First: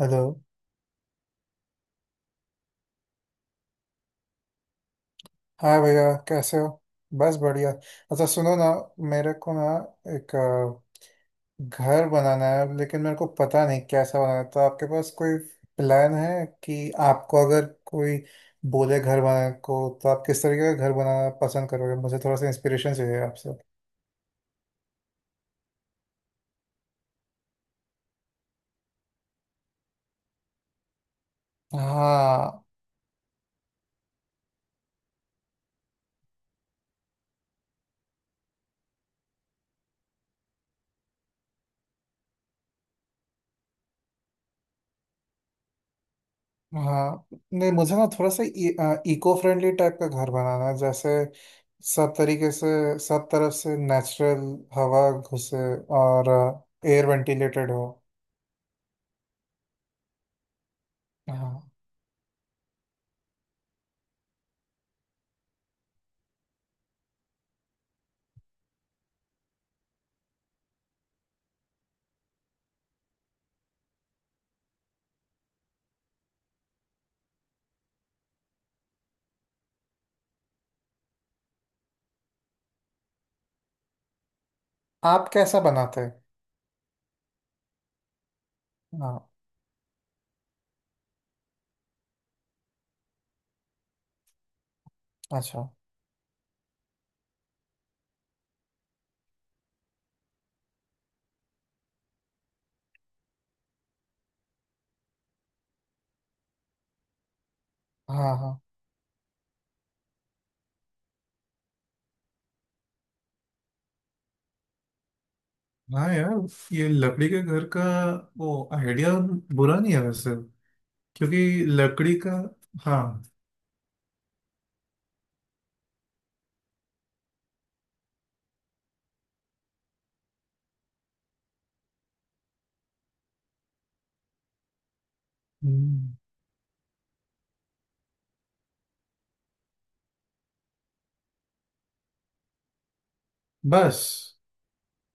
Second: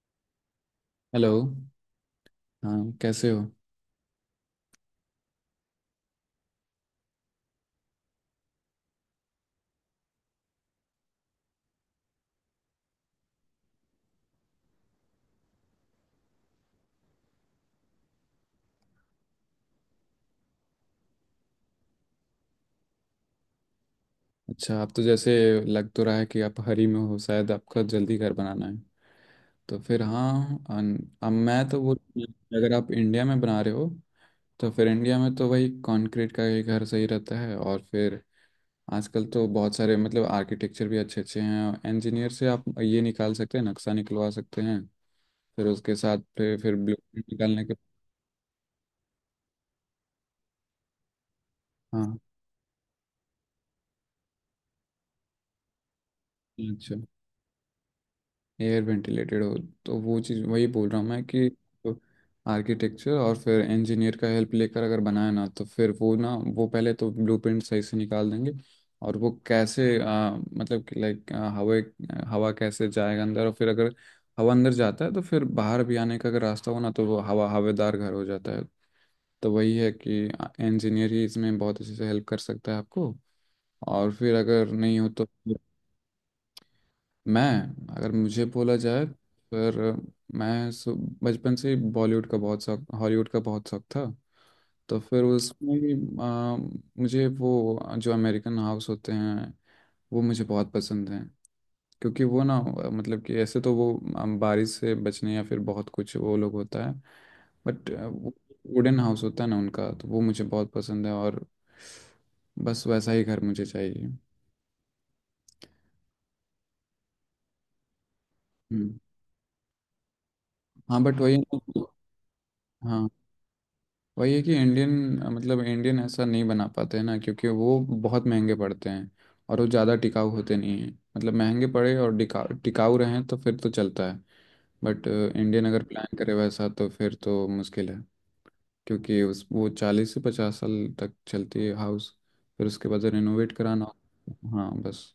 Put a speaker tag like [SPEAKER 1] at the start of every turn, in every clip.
[SPEAKER 1] Hello.
[SPEAKER 2] Hello. हाँ, कैसे हो।
[SPEAKER 1] हाँ भैया, कैसे हो? बस बढ़िया। अच्छा सुनो ना, मेरे को ना एक घर बनाना है, लेकिन मेरे को पता नहीं कैसा बनाना है। तो आपके पास कोई प्लान है कि आपको अगर कोई बोले घर बनाने को, तो आप किस तरीके का घर बनाना पसंद करोगे? मुझे थोड़ा सा इंस्पिरेशन चाहिए आपसे।
[SPEAKER 2] अच्छा, आप तो जैसे लग तो रहा है कि आप हरी में हो, शायद आपका जल्दी घर बनाना है। तो फिर हाँ, अब मैं तो वो
[SPEAKER 1] हाँ।
[SPEAKER 2] अगर आप इंडिया में बना रहे हो, तो फिर इंडिया में तो वही कंक्रीट का ही घर सही रहता है। और फिर आजकल तो बहुत सारे मतलब आर्किटेक्चर भी अच्छे अच्छे हैं, इंजीनियर से आप ये निकाल सकते हैं, नक्शा निकलवा सकते हैं, फिर उसके साथ फिर ब्लूप्रिंट
[SPEAKER 1] हाँ,
[SPEAKER 2] निकालने
[SPEAKER 1] नहीं,
[SPEAKER 2] के।
[SPEAKER 1] मुझे ना थोड़ा सा इको फ्रेंडली टाइप का घर बनाना है। जैसे सब
[SPEAKER 2] हाँ।
[SPEAKER 1] तरीके से, सब तरफ से नेचुरल हवा घुसे। और
[SPEAKER 2] अच्छा।
[SPEAKER 1] एयर वेंटिलेटेड हो।
[SPEAKER 2] एयर वेंटिलेटेड हो, तो वो चीज़ वही बोल रहा हूँ मैं कि
[SPEAKER 1] हाँ,
[SPEAKER 2] आर्किटेक्चर और फिर इंजीनियर का हेल्प लेकर अगर बनाया ना, तो फिर वो ना वो पहले तो ब्लूप्रिंट सही से निकाल देंगे। और वो कैसे मतलब कि लाइक हवा, हवा कैसे जाएगा अंदर, और फिर अगर हवा अंदर जाता है तो फिर बाहर भी आने का अगर रास्ता हो ना, तो वो हवा हवादार घर हो जाता है। तो वही है कि इंजीनियर ही इसमें बहुत अच्छे से हेल्प कर सकता है आपको। और फिर अगर नहीं हो तो।
[SPEAKER 1] आप कैसा बनाते हैं?
[SPEAKER 2] मैं, अगर मुझे बोला जाए,
[SPEAKER 1] हाँ।
[SPEAKER 2] फिर मैं सु- बचपन से ही बॉलीवुड का बहुत शौक, हॉलीवुड का बहुत शौक था। तो फिर
[SPEAKER 1] अच्छा।
[SPEAKER 2] उसमें भी, आ, मुझे वो जो अमेरिकन हाउस होते हैं वो मुझे बहुत पसंद हैं। क्योंकि वो ना मतलब कि ऐसे तो वो बारिश से बचने या फिर बहुत कुछ वो लोग होता है। बट वो
[SPEAKER 1] हाँ हाँ।
[SPEAKER 2] वुडन हाउस होता है ना उनका, तो वो मुझे बहुत पसंद है। और बस वैसा ही घर मुझे चाहिए।
[SPEAKER 1] हाँ यार, ये लकड़ी के घर का वो
[SPEAKER 2] हम्म।
[SPEAKER 1] आइडिया बुरा नहीं है वैसे,
[SPEAKER 2] हाँ बट वही है।
[SPEAKER 1] क्योंकि
[SPEAKER 2] ना-
[SPEAKER 1] लकड़ी का।
[SPEAKER 2] हाँ
[SPEAKER 1] हाँ।
[SPEAKER 2] वही है कि इंडियन, मतलब इंडियन ऐसा नहीं बना पाते हैं ना, क्योंकि वो बहुत महंगे पड़ते हैं। और वो ज़्यादा टिकाऊ होते नहीं हैं, मतलब महंगे पड़े और टिकाऊ टिकाऊ रहें तो फिर तो चलता है। बट इंडियन अगर
[SPEAKER 1] हम्म,
[SPEAKER 2] प्लान करे वैसा तो फिर तो मुश्किल है। क्योंकि उस वो 40 से 50 साल तक चलती है हाउस, फिर उसके बाद रिनोवेट कराना।
[SPEAKER 1] बस।
[SPEAKER 2] हाँ, बस।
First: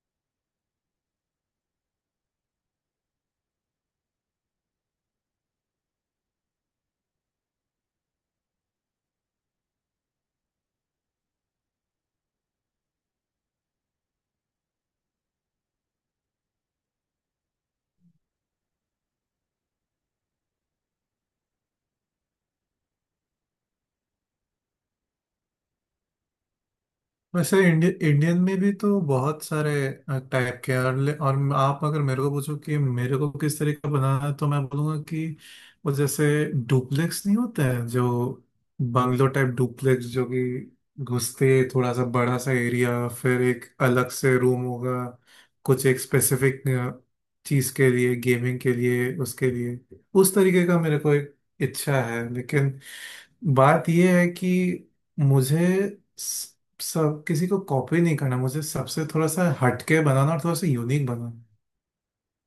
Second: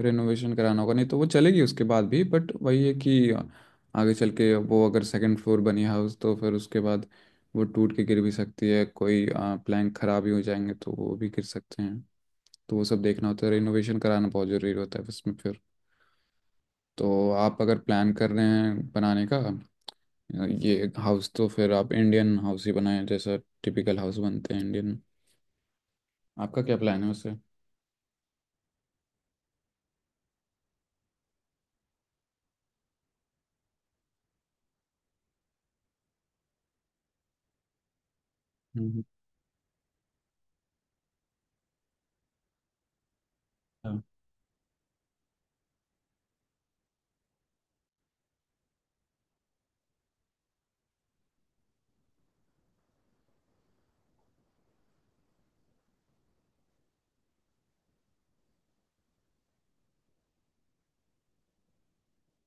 [SPEAKER 2] रेनोवेशन कराना होगा, नहीं तो वो चलेगी उसके बाद भी, बट वही है कि आगे चल के वो अगर सेकंड फ्लोर बनी हाउस, तो फिर उसके बाद वो टूट के गिर भी सकती है, कोई प्लैंक खराब ही हो जाएंगे तो वो भी गिर सकते हैं। तो वो सब देखना होता है, रेनोवेशन कराना बहुत ज़रूरी होता है उसमें फिर। तो आप अगर प्लान कर रहे हैं बनाने का ये हाउस, तो फिर आप इंडियन हाउस ही बनाएं, जैसा टिपिकल हाउस बनते हैं इंडियन। आपका क्या प्लान है उससे।
[SPEAKER 1] वैसे इंडियन में भी तो बहुत सारे टाइप के हैं। और आप अगर मेरे को पूछो कि मेरे को किस तरह का बनाना है, तो मैं बोलूँगा कि वो जैसे डुप्लेक्स नहीं होते हैं जो,
[SPEAKER 2] हम्म।
[SPEAKER 1] बंगलो टाइप डुप्लेक्स, जो कि घुसते थोड़ा सा बड़ा सा एरिया, फिर एक अलग से रूम होगा कुछ एक स्पेसिफिक चीज़ के लिए, गेमिंग के लिए, उसके लिए। उस तरीके का मेरे को एक इच्छा है। लेकिन बात यह है कि मुझे सब किसी को कॉपी नहीं करना। मुझे सबसे थोड़ा सा हटके बनाना और थोड़ा सा यूनिक बनाना।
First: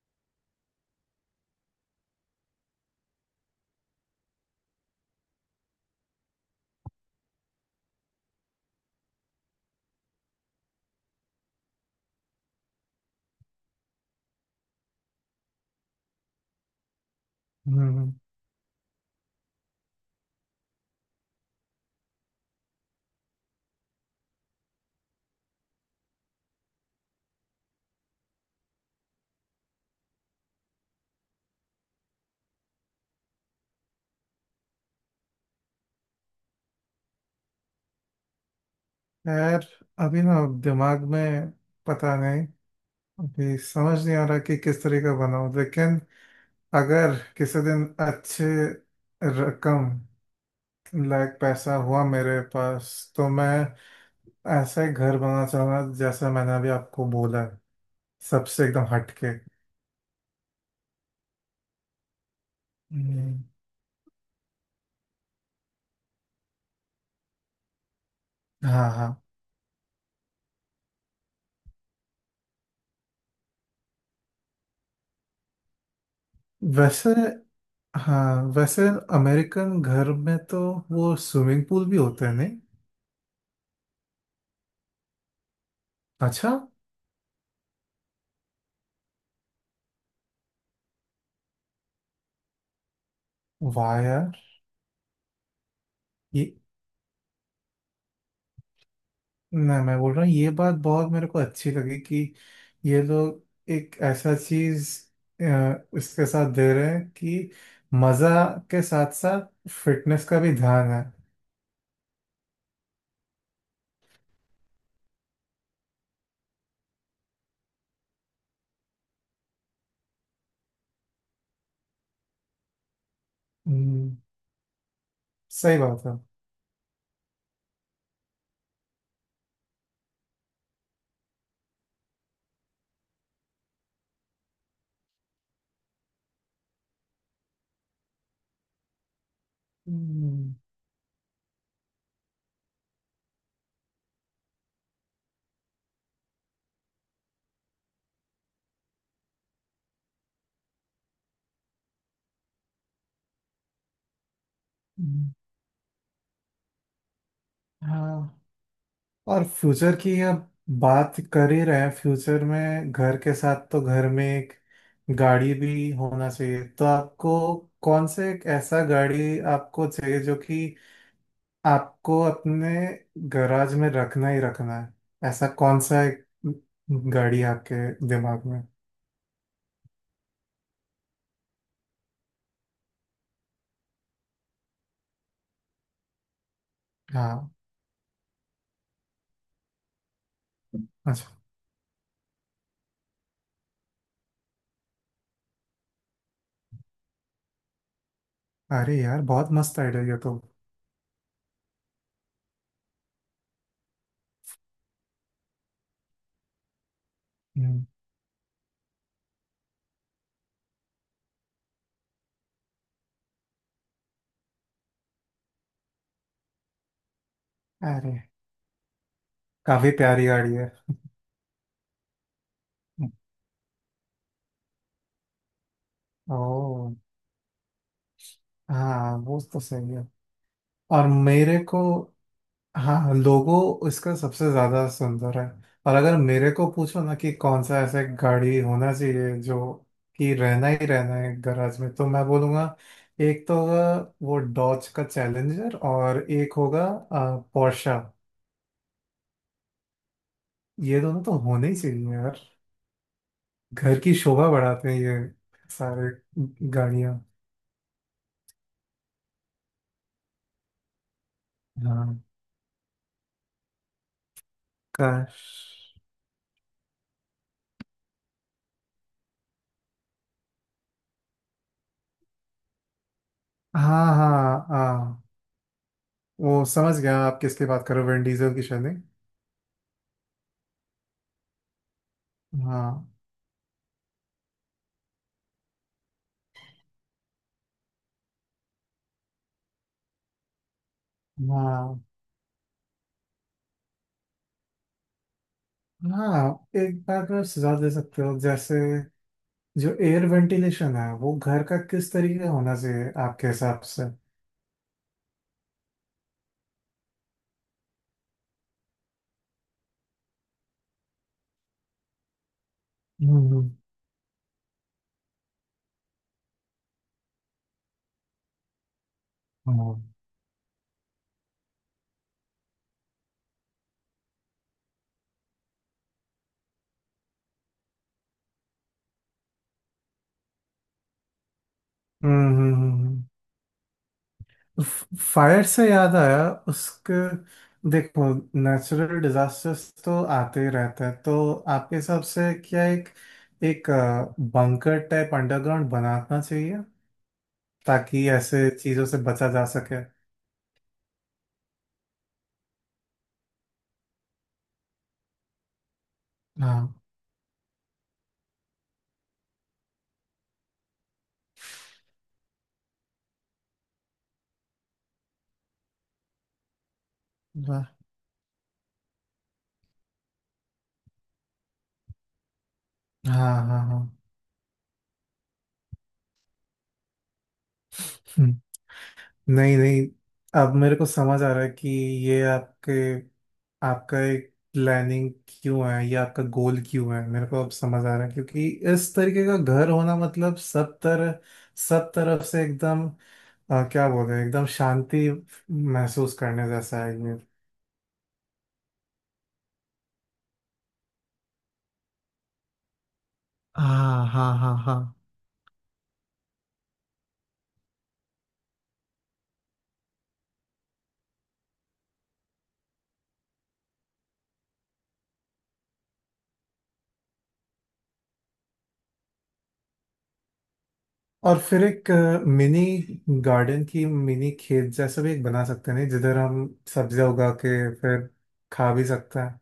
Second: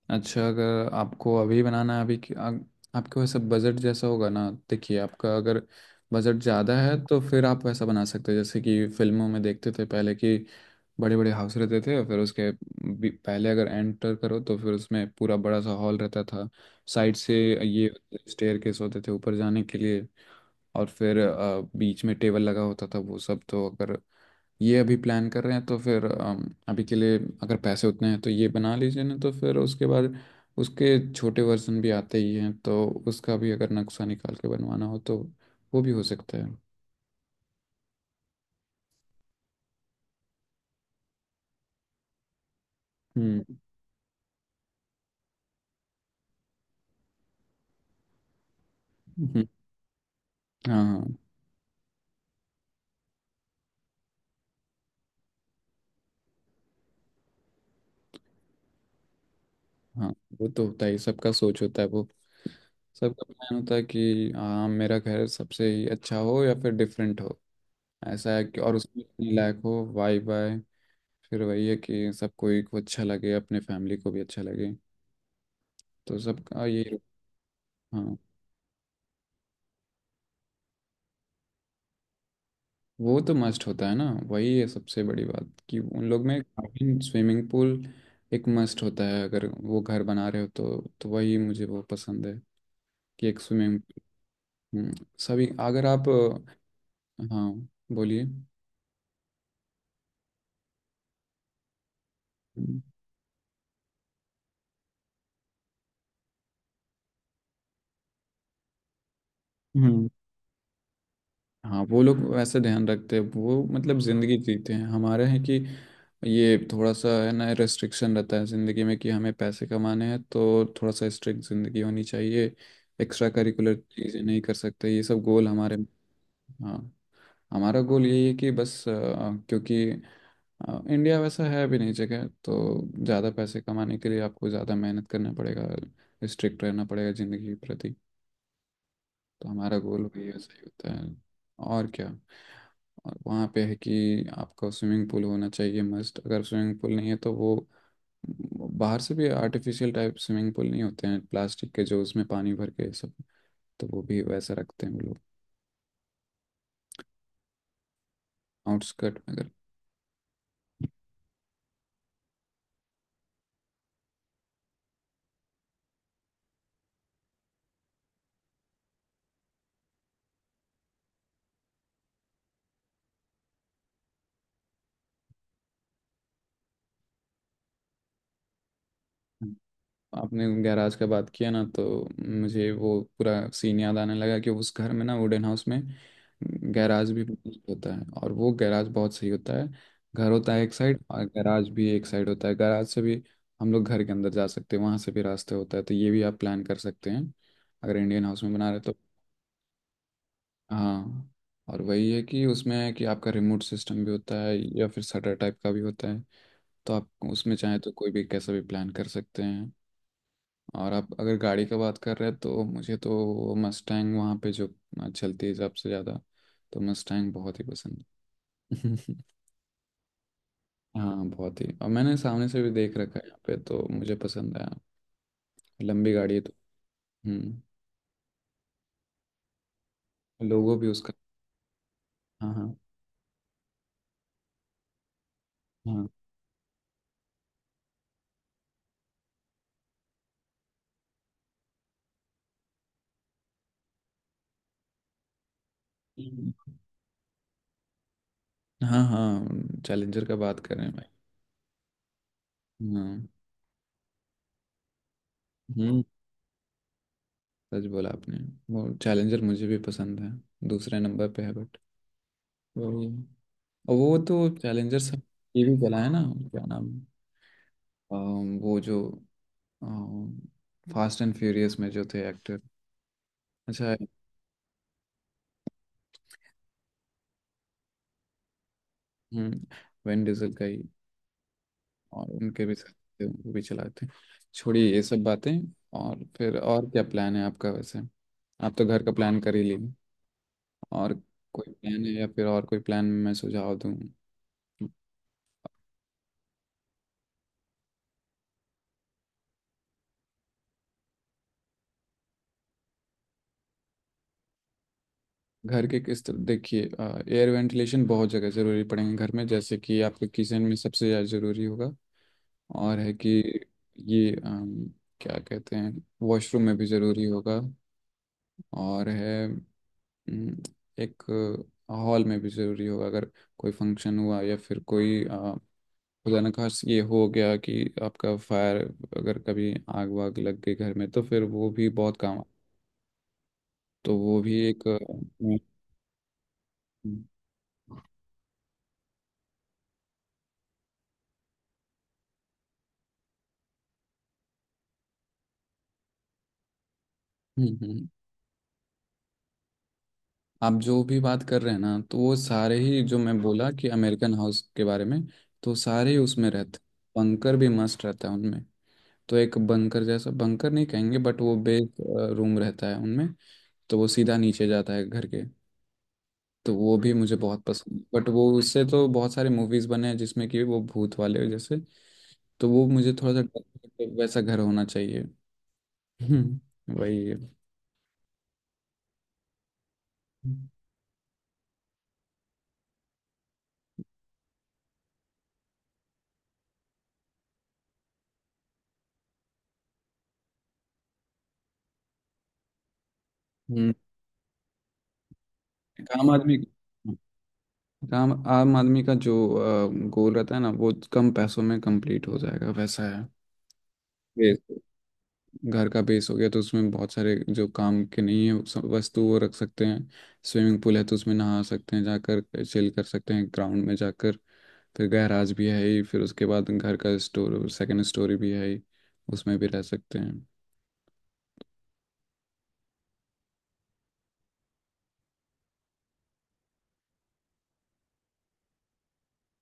[SPEAKER 2] अच्छा, अगर आपको अभी बनाना है आपके वैसे बजट जैसा होगा ना। देखिए आपका अगर बजट ज़्यादा है, तो फिर आप वैसा बना सकते हैं जैसे कि फिल्मों में देखते थे पहले कि बड़े बड़े हाउस रहते थे। फिर पहले अगर एंटर करो, तो फिर उसमें पूरा बड़ा सा हॉल रहता था, साइड से ये
[SPEAKER 1] हम्म।
[SPEAKER 2] स्टेयर केस होते थे ऊपर जाने के लिए। और फिर बीच में टेबल लगा होता था। वो सब तो अगर ये अभी प्लान कर रहे हैं, तो फिर अभी के लिए अगर पैसे उतने हैं तो ये बना लीजिए ना। तो फिर उसके बाद उसके छोटे वर्जन भी आते ही हैं, तो उसका भी अगर नक्शा निकाल के बनवाना हो तो वो भी हो सकता है।
[SPEAKER 1] यार, अभी ना दिमाग में पता नहीं।
[SPEAKER 2] हम्म।
[SPEAKER 1] अभी समझ नहीं आ रहा कि किस तरह का बनाऊं। लेकिन अगर किसी दिन अच्छे
[SPEAKER 2] हम्म,
[SPEAKER 1] रकम
[SPEAKER 2] हाँ, हाँ,
[SPEAKER 1] लायक पैसा हुआ मेरे पास, तो मैं ऐसा ही घर बनाना चाहूंगा जैसा मैंने अभी आपको बोला है। सबसे एकदम हटके।
[SPEAKER 2] हाँ। वो तो होता ही, सबका सोच होता है वो। सबका
[SPEAKER 1] हम्म।
[SPEAKER 2] प्लान होता है कि हाँ मेरा घर सबसे ही अच्छा हो या फिर डिफरेंट हो, ऐसा है। कि और
[SPEAKER 1] हाँ
[SPEAKER 2] उसमें
[SPEAKER 1] हाँ।
[SPEAKER 2] अपने लायक हो वाई बाय। फिर वही है कि सबको एक अच्छा लगे, अपने फैमिली को भी अच्छा लगे। तो सबका यही।
[SPEAKER 1] वैसे।
[SPEAKER 2] हाँ।
[SPEAKER 1] हाँ, वैसे अमेरिकन घर में तो वो स्विमिंग पूल भी होते हैं नहीं?
[SPEAKER 2] वो तो मस्ट होता है ना, वही है सबसे बड़ी बात कि उन लोग में
[SPEAKER 1] अच्छा।
[SPEAKER 2] काफी स्विमिंग पूल एक मस्ट होता है, अगर वो घर बना रहे हो तो। तो वही मुझे वो पसंद है कि एक स्विमिंग।
[SPEAKER 1] वाह यार।
[SPEAKER 2] सभी अगर आप।
[SPEAKER 1] ये
[SPEAKER 2] हाँ, बोलिए।
[SPEAKER 1] ना, मैं बोल रहा हूँ, ये बात बहुत मेरे को अच्छी लगी कि
[SPEAKER 2] हम्म।
[SPEAKER 1] ये लोग एक ऐसा चीज इसके साथ दे रहे हैं कि मजा के साथ साथ
[SPEAKER 2] हम्म।
[SPEAKER 1] फिटनेस का भी ध्यान है।
[SPEAKER 2] हाँ वो लोग वैसे ध्यान रखते हैं, वो मतलब ज़िंदगी जीते हैं हमारे हैं कि ये थोड़ा सा है ना, रेस्ट्रिक्शन रहता है ज़िंदगी में कि हमें पैसे कमाने हैं, तो थोड़ा सा स्ट्रिक्ट ज़िंदगी होनी चाहिए। एक्स्ट्रा करिकुलर
[SPEAKER 1] हम्म,
[SPEAKER 2] चीज़ें नहीं कर सकते, ये सब गोल हमारे।
[SPEAKER 1] सही बात है।
[SPEAKER 2] हाँ। हमारा गोल यही है कि बस क्योंकि इंडिया वैसा है भी नहीं जगह, तो ज़्यादा पैसे कमाने के लिए आपको ज़्यादा मेहनत करना पड़ेगा, स्ट्रिक्ट रहना पड़ेगा ज़िंदगी के प्रति। तो हमारा गोल भी ऐसा
[SPEAKER 1] हम्म।
[SPEAKER 2] ही होता है, और क्या। और वहाँ पे है कि आपका स्विमिंग पूल होना चाहिए मस्ट, अगर स्विमिंग पूल नहीं है तो वो बाहर से भी आर्टिफिशियल टाइप स्विमिंग पूल नहीं होते हैं, प्लास्टिक के जो उसमें पानी भर के सब। तो वो भी वैसा रखते हैं वो लोग
[SPEAKER 1] हम्म। हाँ।
[SPEAKER 2] आउटस्कर्ट में
[SPEAKER 1] और
[SPEAKER 2] अगर।
[SPEAKER 1] फ्यूचर की अब बात कर ही रहे हैं। फ्यूचर में घर के साथ, तो घर में एक गाड़ी भी होना चाहिए। तो आपको कौन से, एक ऐसा गाड़ी आपको चाहिए जो कि आपको अपने गैराज में रखना ही रखना है, ऐसा कौन सा एक गाड़ी है आपके दिमाग में?
[SPEAKER 2] आपने गैराज का बात किया ना, तो मुझे वो पूरा सीन याद आने लगा कि उस घर में ना वुडन हाउस में गैराज भी
[SPEAKER 1] हाँ।
[SPEAKER 2] बहुत होता है, और वो गैराज बहुत सही होता है। घर होता है एक साइड और
[SPEAKER 1] अच्छा,
[SPEAKER 2] गैराज भी एक साइड होता है, गैराज से भी हम लोग घर के अंदर जा सकते हैं, वहाँ से भी रास्ते होता है, तो ये भी आप प्लान कर सकते हैं, अगर इंडियन हाउस में बना रहे तो।
[SPEAKER 1] अरे यार बहुत मस्त आइडिया ये तो।
[SPEAKER 2] हाँ। और वही है कि उसमें है कि आपका रिमोट सिस्टम भी होता है या फिर शटर टाइप का भी होता है। तो आप उसमें चाहें
[SPEAKER 1] हम्म।
[SPEAKER 2] तो कोई भी कैसा भी प्लान कर सकते हैं। और आप अगर गाड़ी का बात कर रहे हैं, तो मुझे तो मस्टैंग वहाँ पे जो चलती है सबसे ज़्यादा, तो मस्टैंग बहुत ही पसंद
[SPEAKER 1] अरे,
[SPEAKER 2] है।
[SPEAKER 1] काफी प्यारी गाड़ी है।
[SPEAKER 2] हाँ बहुत ही, और मैंने सामने से भी देख रखा है यहाँ पे, तो मुझे पसंद आया। लंबी गाड़ी है तो।
[SPEAKER 1] ओ।
[SPEAKER 2] हम्म।
[SPEAKER 1] हाँ वो तो सही है।
[SPEAKER 2] लोगों भी
[SPEAKER 1] और
[SPEAKER 2] उसका।
[SPEAKER 1] मेरे को,
[SPEAKER 2] हाँ, हाँ,
[SPEAKER 1] हाँ लोगो इसका सबसे ज्यादा सुंदर है। और
[SPEAKER 2] हाँ।
[SPEAKER 1] अगर मेरे को पूछो ना कि कौन सा ऐसा गाड़ी होना चाहिए जो कि रहना ही रहना है गैराज में, तो मैं बोलूँगा एक तो होगा वो डॉज का चैलेंजर, और एक
[SPEAKER 2] हम्म।
[SPEAKER 1] होगा पोर्शा।
[SPEAKER 2] हाँ हाँ, चैलेंजर का बात कर रहे हैं
[SPEAKER 1] ये
[SPEAKER 2] भाई।
[SPEAKER 1] दोनों तो होने ही चाहिए यार।
[SPEAKER 2] हाँ।
[SPEAKER 1] घर की शोभा बढ़ाते हैं ये
[SPEAKER 2] हम्म।
[SPEAKER 1] सारे गाड़ियाँ।
[SPEAKER 2] सच बोला आपने। वो चैलेंजर मुझे भी पसंद है, दूसरे नंबर पे है बट।
[SPEAKER 1] हाँ।
[SPEAKER 2] वही। और वो तो चैलेंजर सब
[SPEAKER 1] काश।
[SPEAKER 2] ये भी चला है ना, क्या नाम, वो जो फास्ट एंड फ्यूरियस में जो थे एक्टर। अच्छा।
[SPEAKER 1] हाँ हाँ हाँ, वो समझ गया आप किसकी बात करो, विन डीजल की, शायद नहीं?
[SPEAKER 2] हम्म। वैन डीजल का ही, और उनके भी साथ
[SPEAKER 1] हाँ।
[SPEAKER 2] थे, वो भी चलाते हैं। छोड़िए ये सब बातें। और फिर और क्या प्लान है आपका वैसे। आप तो घर का प्लान कर ही लिए, और कोई
[SPEAKER 1] हाँ,
[SPEAKER 2] प्लान है या फिर और कोई प्लान मैं सुझाव दूं।
[SPEAKER 1] हाँ एक बात में सुझाव दे सकते हो। जैसे जो एयर वेंटिलेशन है, वो घर का किस तरीके का होना चाहिए आपके हिसाब से?
[SPEAKER 2] घर के किस तरह देखिए, एयर वेंटिलेशन बहुत जगह ज़रूरी पड़ेंगे घर में। जैसे कि आपके किचन में सबसे ज़्यादा ज़रूरी होगा, और है कि
[SPEAKER 1] हम्म।
[SPEAKER 2] ये क्या कहते हैं, वॉशरूम में भी ज़रूरी होगा। और है
[SPEAKER 1] हम्म।
[SPEAKER 2] अम, एक हॉल में भी ज़रूरी होगा, अगर कोई फंक्शन हुआ या फिर कोई खुदा न खास ये हो गया कि आपका फायर, अगर कभी आग वाग लग गई घर में तो फिर वो भी बहुत काम
[SPEAKER 1] हम्म।
[SPEAKER 2] तो वो भी एक हम्म,
[SPEAKER 1] फायर से याद आया उसके, देखो, नेचुरल डिजास्टर्स तो आते ही रहते हैं। तो आपके हिसाब से क्या एक, एक बंकर टाइप अंडरग्राउंड बनाना चाहिए
[SPEAKER 2] हम्म, हम्म।
[SPEAKER 1] ताकि ऐसे चीजों से बचा जा सके?
[SPEAKER 2] आप जो भी बात कर रहे हैं ना, तो वो सारे ही जो मैं बोला कि अमेरिकन हाउस के बारे में, तो सारे ही उसमें रहते।
[SPEAKER 1] हाँ।
[SPEAKER 2] बंकर भी मस्त रहता है उनमें, तो एक बंकर, जैसा बंकर नहीं कहेंगे बट वो बेस रूम रहता है उनमें। तो वो सीधा नीचे जाता है घर के। तो वो भी मुझे बहुत
[SPEAKER 1] वाह।
[SPEAKER 2] पसंद, बट वो उससे तो बहुत सारे मूवीज बने हैं जिसमें कि वो भूत वाले जैसे। तो वो मुझे थोड़ा सा
[SPEAKER 1] हाँ। हाँ
[SPEAKER 2] वैसा घर होना चाहिए। हम्म, वही है।
[SPEAKER 1] हाँ। नहीं नहीं, अब मेरे को समझ आ रहा है कि ये आपके, आपका एक प्लानिंग क्यों है, ये आपका गोल क्यों है, मेरे को अब समझ आ रहा है। क्योंकि इस तरीके का घर होना मतलब सब तरह, सब तरफ से एकदम
[SPEAKER 2] हम्म।
[SPEAKER 1] क्या बोल रहे हैं, एकदम शांति
[SPEAKER 2] काम
[SPEAKER 1] महसूस
[SPEAKER 2] आदमी
[SPEAKER 1] करने जैसा है ये।
[SPEAKER 2] आम आम आदमी का जो गोल रहता है ना, वो कम पैसों में कंप्लीट हो जाएगा, वैसा है।
[SPEAKER 1] हाँ हाँ हाँ
[SPEAKER 2] बिल्कुल।
[SPEAKER 1] हाँ।
[SPEAKER 2] घर का बेस हो गया तो उसमें बहुत सारे जो काम के नहीं है वस्तु वो रख सकते हैं। स्विमिंग पूल है तो उसमें नहा सकते हैं, जाकर चिल कर सकते हैं ग्राउंड में जाकर। फिर गैराज भी है ही, फिर उसके बाद घर का स्टोर सेकंड स्टोरी भी है ही, उसमें भी रह सकते हैं।
[SPEAKER 1] और फिर एक मिनी गार्डन की, मिनी खेत जैसा भी एक बना सकते हैं नहीं, जिधर हम सब्जियां उगा के फिर खा भी सकते हैं।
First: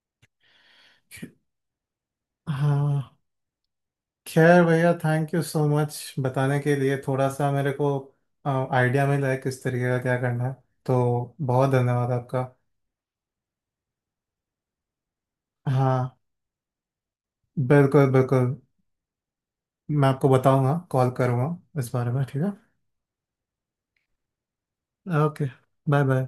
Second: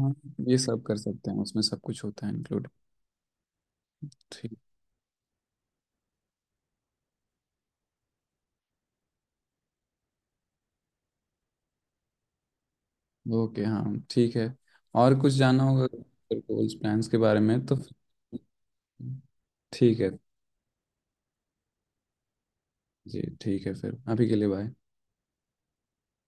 [SPEAKER 2] हाँ। ये सब कर सकते हैं, उसमें सब कुछ होता है इंक्लूड।
[SPEAKER 1] हाँ।
[SPEAKER 2] ठीक।
[SPEAKER 1] खैर भैया, थैंक यू सो मच बताने के लिए। थोड़ा सा मेरे को आइडिया मिला है किस तरीके का क्या करना है। तो बहुत धन्यवाद आपका।
[SPEAKER 2] ओके, हाँ ठीक है। और कुछ जानना होगा
[SPEAKER 1] हाँ,
[SPEAKER 2] गोल्स प्लान्स के बारे में तो।
[SPEAKER 1] बिल्कुल बिल्कुल,
[SPEAKER 2] ठीक
[SPEAKER 1] मैं
[SPEAKER 2] है।
[SPEAKER 1] आपको बताऊंगा, कॉल करूंगा इस बारे में। ठीक है।
[SPEAKER 2] जी ठीक है, फिर अभी के लिए बाय।
[SPEAKER 1] Okay, bye bye.